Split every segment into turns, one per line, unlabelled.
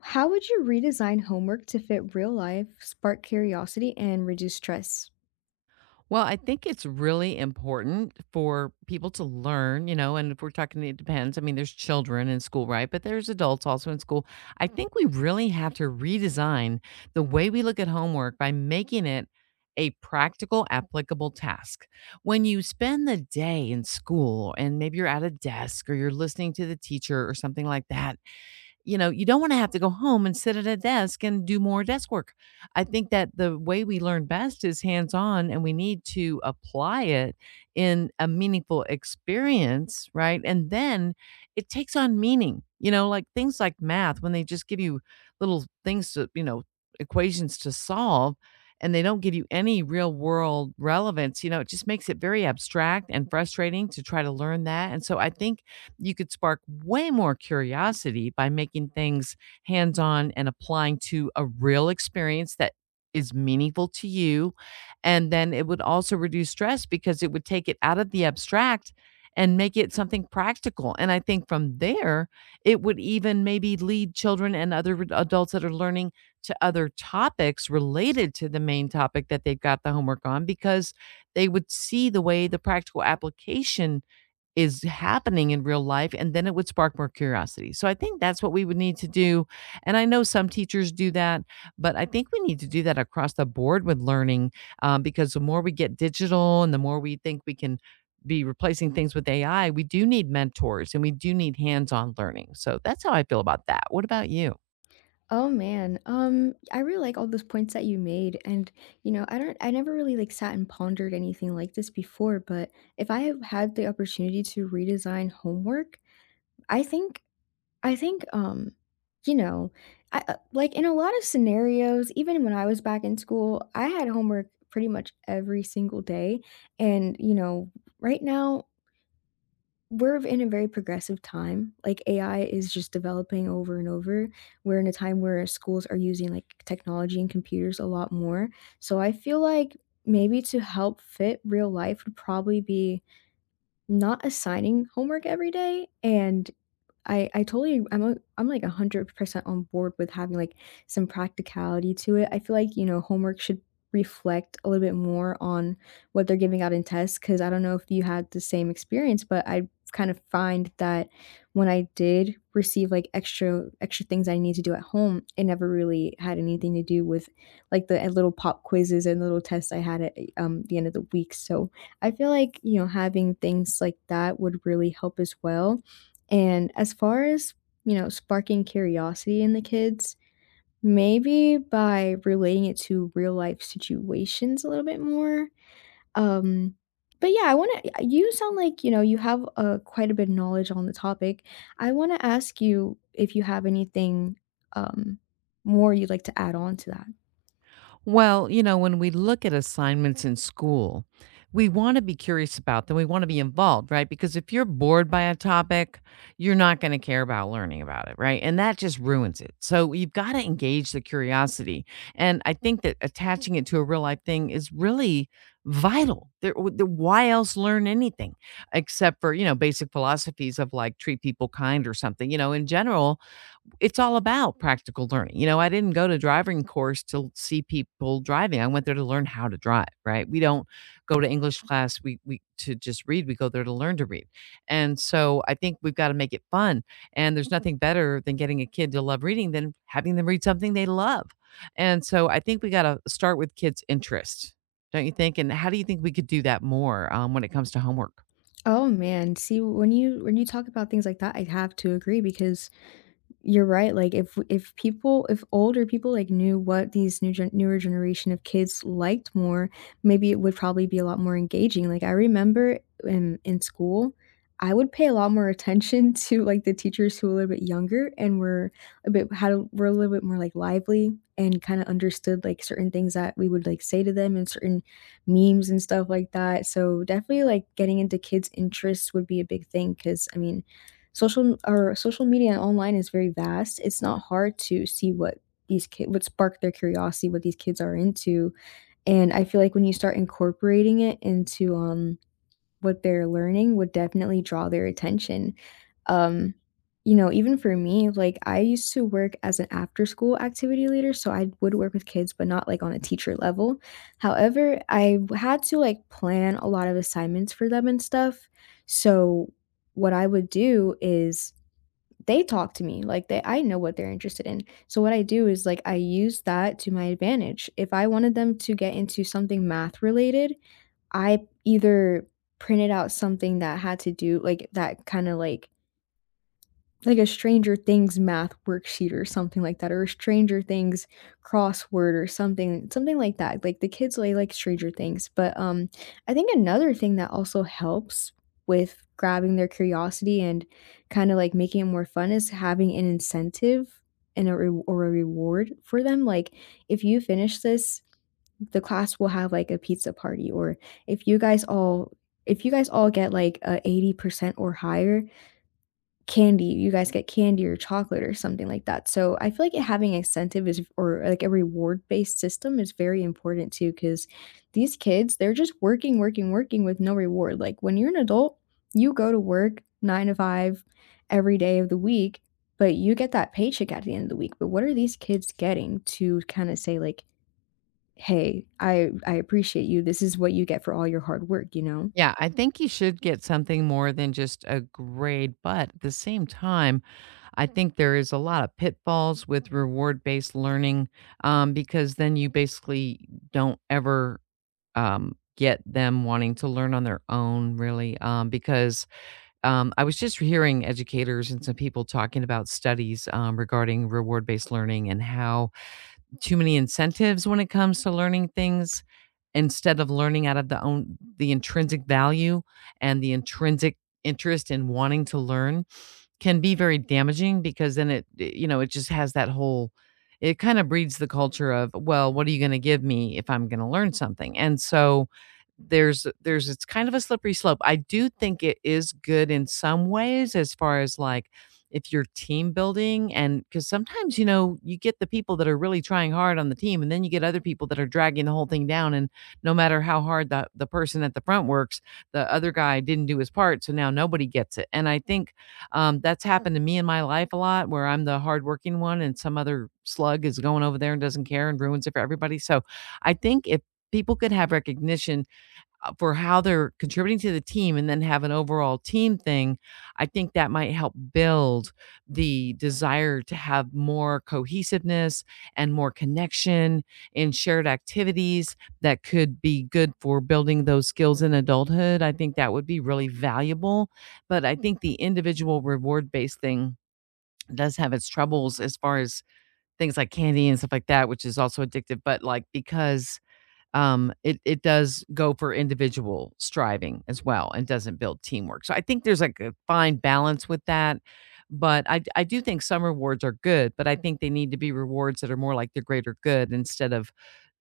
How would you redesign homework to fit real life, spark curiosity, and reduce stress?
Well, I think it's really important for people to learn, you know, and if we're talking, it depends. I mean, there's children in school, right? But there's adults also in school. I think we really have to redesign the way we look at homework by making it a practical, applicable task. When you spend the day in school and maybe you're at a desk or you're listening to the teacher or something like that, you know, you don't want to have to go home and sit at a desk and do more desk work. I think that the way we learn best is hands on and we need to apply it in a meaningful experience, right? And then it takes on meaning, you know, like things like math, when they just give you little things to, you know, equations to solve and they don't give you any real world relevance, you know, it just makes it very abstract and frustrating to try to learn that. And so I think you could spark way more curiosity by making things hands on and applying to a real experience that is meaningful to you. And then it would also reduce stress because it would take it out of the abstract and make it something practical. And I think from there, it would even maybe lead children and other adults that are learning to other topics related to the main topic that they've got the homework on because they would see the way the practical application is happening in real life and then it would spark more curiosity. So I think that's what we would need to do. And I know some teachers do that, but I think we need to do that across the board with learning because the more we get digital and the more we think we can be replacing things with AI, we do need mentors and we do need hands on learning. So that's how I feel about that. What about you?
Oh man, I really like all those points that you made, and I never really like sat and pondered anything like this before. But if I have had the opportunity to redesign homework, I think, I think, um, you know, I like in a lot of scenarios, even when I was back in school, I had homework pretty much every single day, and right now we're in a very progressive time. Like AI is just developing over and over. We're in a time where schools are using like technology and computers a lot more. So I feel like maybe to help fit real life would probably be not assigning homework every day, and I totally I'm a, I'm like 100% on board with having like some practicality to it. I feel like, you know, homework should reflect a little bit more on what they're giving out in tests, cuz I don't know if you had the same experience, but I kind of find that when I did receive like extra things I need to do at home, it never really had anything to do with like the little pop quizzes and little tests I had at the end of the week. So, I feel like, you know, having things like that would really help as well, and as far as, you know, sparking curiosity in the kids, maybe by relating it to real life situations a little bit more. Um, but yeah, you sound like, you know, you have quite a bit of knowledge on the topic. I want to ask you if you have anything um, more you'd like to add on to that.
Well, you know, when we look at assignments in school, we want to be curious about them. We want to be involved, right? Because if you're bored by a topic, you're not going to care about learning about it, right? And that just ruins it. So you've got to engage the curiosity. And I think that attaching it to a real life thing is really vital. Why else learn anything except for, you know, basic philosophies of like treat people kind or something? You know, in general, it's all about practical learning. You know, I didn't go to driving course to see people driving. I went there to learn how to drive, right? We don't go to English class we to just read. We go there to learn to read. And so I think we've got to make it fun. And there's nothing better than getting a kid to love reading than having them read something they love. And so I think we got to start with kids' interest, don't you think? And how do you think we could do that more when it comes to homework?
Oh man, see when you talk about things like that, I have to agree because you're right, like, if older people, like, knew what these newer generation of kids liked more, maybe it would probably be a lot more engaging. Like, I remember in school, I would pay a lot more attention to, like, the teachers who were a little bit younger and were a bit had a were a little bit more, like, lively, and kinda understood, like, certain things that we would, like, say to them, and certain memes and stuff like that. So definitely, like, getting into kids' interests would be a big thing. Cause I mean, social media and online is very vast. It's not hard to see what these kid what sparked their curiosity, what these kids are into, and I feel like when you start incorporating it into, what they're learning would definitely draw their attention. Um, you know, even for me, like, I used to work as an after-school activity leader, so I would work with kids, but not, like, on a teacher level. However, had to, like, plan a lot of assignments for them and stuff, so what I would do is they talk to me like they I know what they're interested in, so what I do is like I use that to my advantage. If I wanted them to get into something math related, I either printed out something that had to do like that kind of like a Stranger Things math worksheet or something like that, or a Stranger Things crossword or something, something like that. Like the kids, they like Stranger Things. But I think another thing that also helps with grabbing their curiosity and kind of like making it more fun is having an incentive and a re- or a reward for them. Like if you finish this, the class will have like a pizza party, or if you guys all if you guys all get like a 80% or higher, candy, you guys get candy or chocolate or something like that. So I feel like having incentive, is or like a reward based system, is very important too, because these kids, they're just working, working, working with no reward. Like when you're an adult, you go to work 9 to 5 every day of the week, but you get that paycheck at the end of the week. But what are these kids getting to kind of say like, hey, I appreciate you. This is what you get for all your hard work, you know?
Yeah, I think you should get something more than just a grade, but at the same time, I think there is a lot of pitfalls with reward based learning because then you basically don't ever get them wanting to learn on their own, really. Because I was just hearing educators and some people talking about studies regarding reward based learning and how too many incentives when it comes to learning things instead of learning out of the own the intrinsic value and the intrinsic interest in wanting to learn can be very damaging because then it you know, it just has that whole it kinda breeds the culture of, "Well, what are you gonna give me if I'm gonna learn something?" And so, there's it's kind of a slippery slope. I do think it is good in some ways as far as, like, if you're team building and because sometimes, you know, you get the people that are really trying hard on the team, and then you get other people that are dragging the whole thing down, and no matter how hard the person at the front works, the other guy didn't do his part, so now nobody gets it. And I think that's happened to me in my life a lot where I'm the hardworking one and some other slug is going over there and doesn't care and ruins it for everybody. So I think if people could have recognition for how they're contributing to the team and then have an overall team thing, I think that might help build the desire to have more cohesiveness and more connection in shared activities that could be good for building those skills in adulthood. I think that would be really valuable. But I think the individual reward based thing does have its troubles as far as things like candy and stuff like that, which is also addictive, but like because it does go for individual striving as well and doesn't build teamwork. So I think there's like a fine balance with that. But I do think some rewards are good, but I think they need to be rewards that are more like the greater good instead of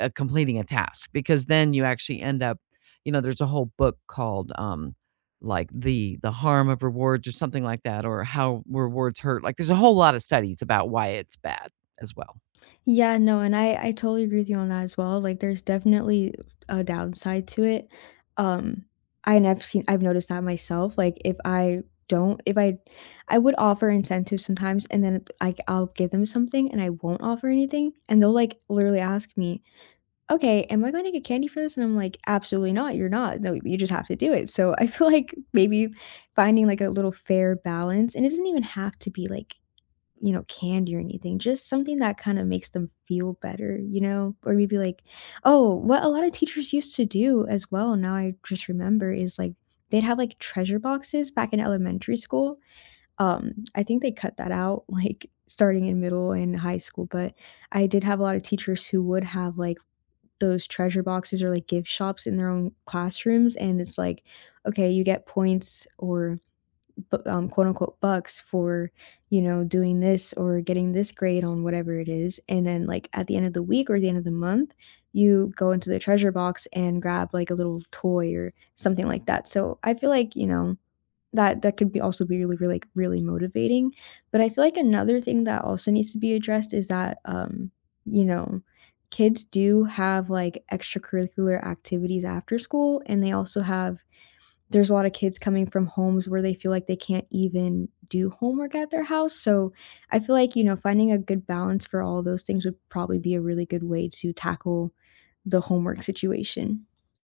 completing a task, because then you actually end up, you know, there's a whole book called like the harm of rewards or something like that, or how rewards hurt. Like there's a whole lot of studies about why it's bad as well.
Yeah, no, and I totally agree with you on that as well. Like there's definitely a downside to it. Um I've seen, I've noticed that myself. Like if I, I would offer incentives sometimes, and then like I'll give them something and I won't offer anything, and they'll like literally ask me, "Okay, am I going to get candy for this?" And I'm like, "Absolutely not. You're not. No, you just have to do it." So I feel like maybe finding like a little fair balance, and it doesn't even have to be like, you know, candy or anything, just something that kind of makes them feel better, you know? Or maybe like, oh, what a lot of teachers used to do as well, now I just remember, is like they'd have like treasure boxes back in elementary school. I think they cut that out like starting in middle and high school, but I did have a lot of teachers who would have like those treasure boxes or like gift shops in their own classrooms. And it's like, okay, you get points or quote unquote bucks for, you know, doing this or getting this grade on whatever it is, and then like at the end of the week or the end of the month you go into the treasure box and grab like a little toy or something like that. So I feel like, you know, that could be also be really really, like, really motivating. But I feel like another thing that also needs to be addressed is that you know kids do have like extracurricular activities after school, and they also have, there's a lot of kids coming from homes where they feel like they can't even do homework at their house. So I feel like, you know, finding a good balance for all those things would probably be a really good way to tackle the homework situation.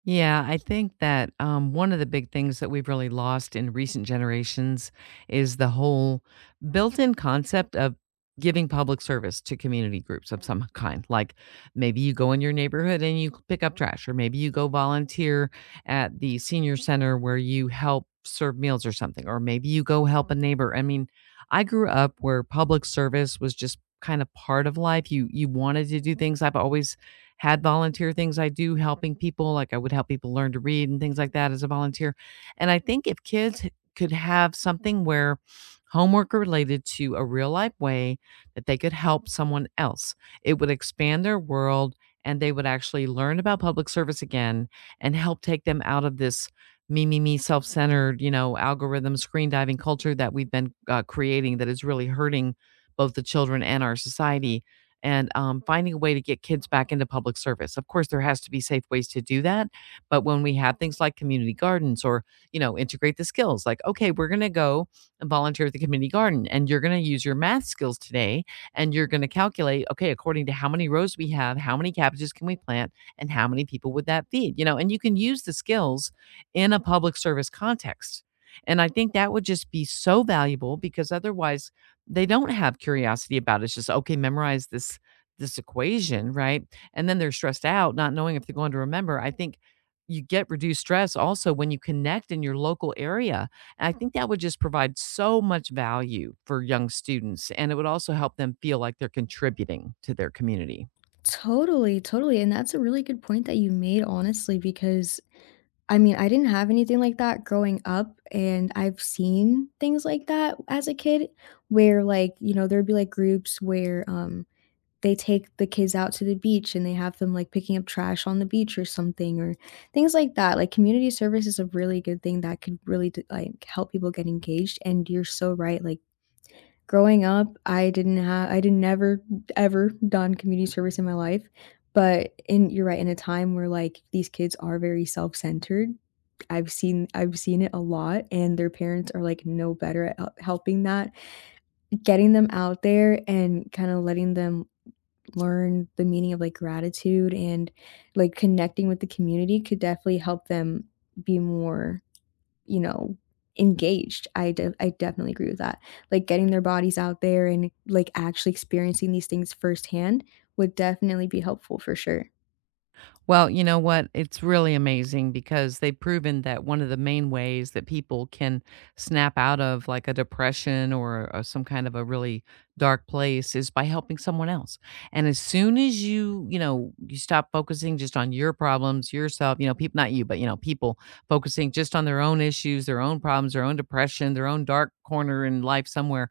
Yeah, I think that one of the big things that we've really lost in recent generations is the whole built in concept of giving public service to community groups of some kind. Like maybe you go in your neighborhood and you pick up trash, or maybe you go volunteer at the senior center where you help serve meals or something, or maybe you go help a neighbor. I mean, I grew up where public service was just kind of part of life. You wanted to do things. I've always had volunteer things I do helping people, like I would help people learn to read and things like that as a volunteer. And I think if kids could have something where homework related to a real life way that they could help someone else, it would expand their world and they would actually learn about public service again and help take them out of this me, me, me, self centered, you know, algorithm screen diving culture that we've been creating that is really hurting both the children and our society and finding a way to get kids back into public service. Of course, there has to be safe ways to do that. But when we have things like community gardens or, you know, integrate the skills, like, okay, we're going to go and volunteer at the community garden and you're going to use your math skills today and you're going to calculate, okay, according to how many rows we have, how many cabbages can we plant and how many people would that feed, you know, and you can use the skills in a public service context. And I think that would just be so valuable because otherwise, they don't have curiosity about it. It's just, "Okay, memorize this equation," right? And then they're stressed out, not knowing if they're going to remember. I think you get reduced stress also when you connect in your local area, and I think that would just provide so much value for young students, and it would also help them feel like they're contributing to their community.
Totally, totally. And that's a really good point that you made, honestly, because I mean, I didn't have anything like that growing up. And I've seen things like that as a kid where, like, you know, there'd be like groups where, they take the kids out to the beach and they have them, like, picking up trash on the beach or something, or things like that. Like, community service is a really good thing that could really d like, help people get engaged, and you're so right, like, growing up, I didn't never ever done community service in my life, but in you're right, in a time where, like, these kids are very self-centered, I've seen it a lot, and their parents are, like, no better at helping that. Getting them out there and kinda letting them learn the meaning of like gratitude and like connecting with the community could definitely help them be more, you know, engaged. I definitely agree with that. Like getting their bodies out there and like actually experiencing these things firsthand would definitely be helpful for sure.
Well, you know what? It's really amazing because they've proven that one of the main ways that people can snap out of like a depression or some kind of a really dark place is by helping someone else. And as soon as you, you know, you stop focusing just on your problems, yourself, you know, people, not you, but, you know, people focusing just on their own issues, their own problems, their own depression, their own dark corner in life somewhere,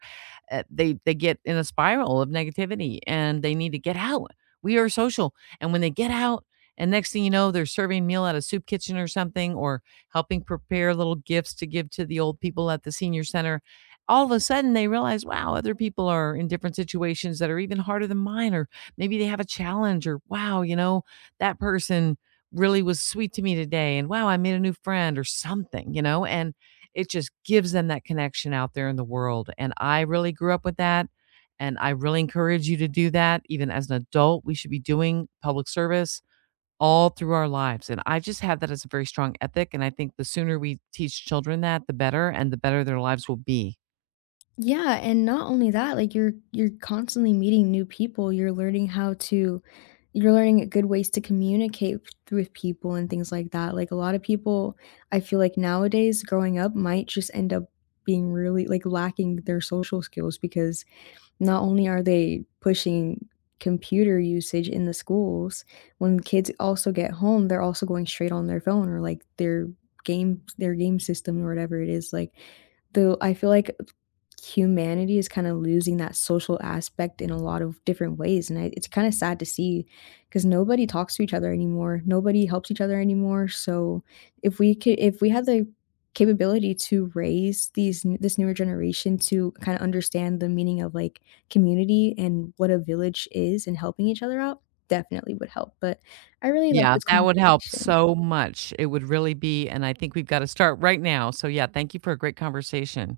they get in a spiral of negativity and they need to get out. We are social. And when they get out, and next thing you know, they're serving meal at a soup kitchen or something, or helping prepare little gifts to give to the old people at the senior center. All of a sudden, they realize, wow, other people are in different situations that are even harder than mine, or maybe they have a challenge, or wow, you know, that person really was sweet to me today, and wow, I made a new friend, or something, you know, and it just gives them that connection out there in the world. And I really grew up with that. And I really encourage you to do that. Even as an adult, we should be doing public service all through our lives. And I just have that as a very strong ethic, and I think the sooner we teach children that, the better, and the better their lives will be.
Yeah, and not only that, like you're constantly meeting new people, you're learning how to, you're learning good ways to communicate with people and things like that. Like a lot of people, I feel like nowadays growing up might just end up being really like lacking their social skills, because not only are they pushing computer usage in the schools, when kids also get home, they're also going straight on their phone or, like, their game system or whatever it is. Like, though I feel like humanity is kinda losing that social aspect in a lot of different ways, and I it's kinda sad to see because nobody talks to each other anymore, nobody helps each other anymore. So if we had the capability to raise this newer generation to kinda understand the meaning of, like, community and what a village is and helping each other out, definitely would help. But I really like
Yeah,
this
that would help
conversation.
so much. It would really be, and I think we've got to start right now. So yeah, thank you for a great conversation.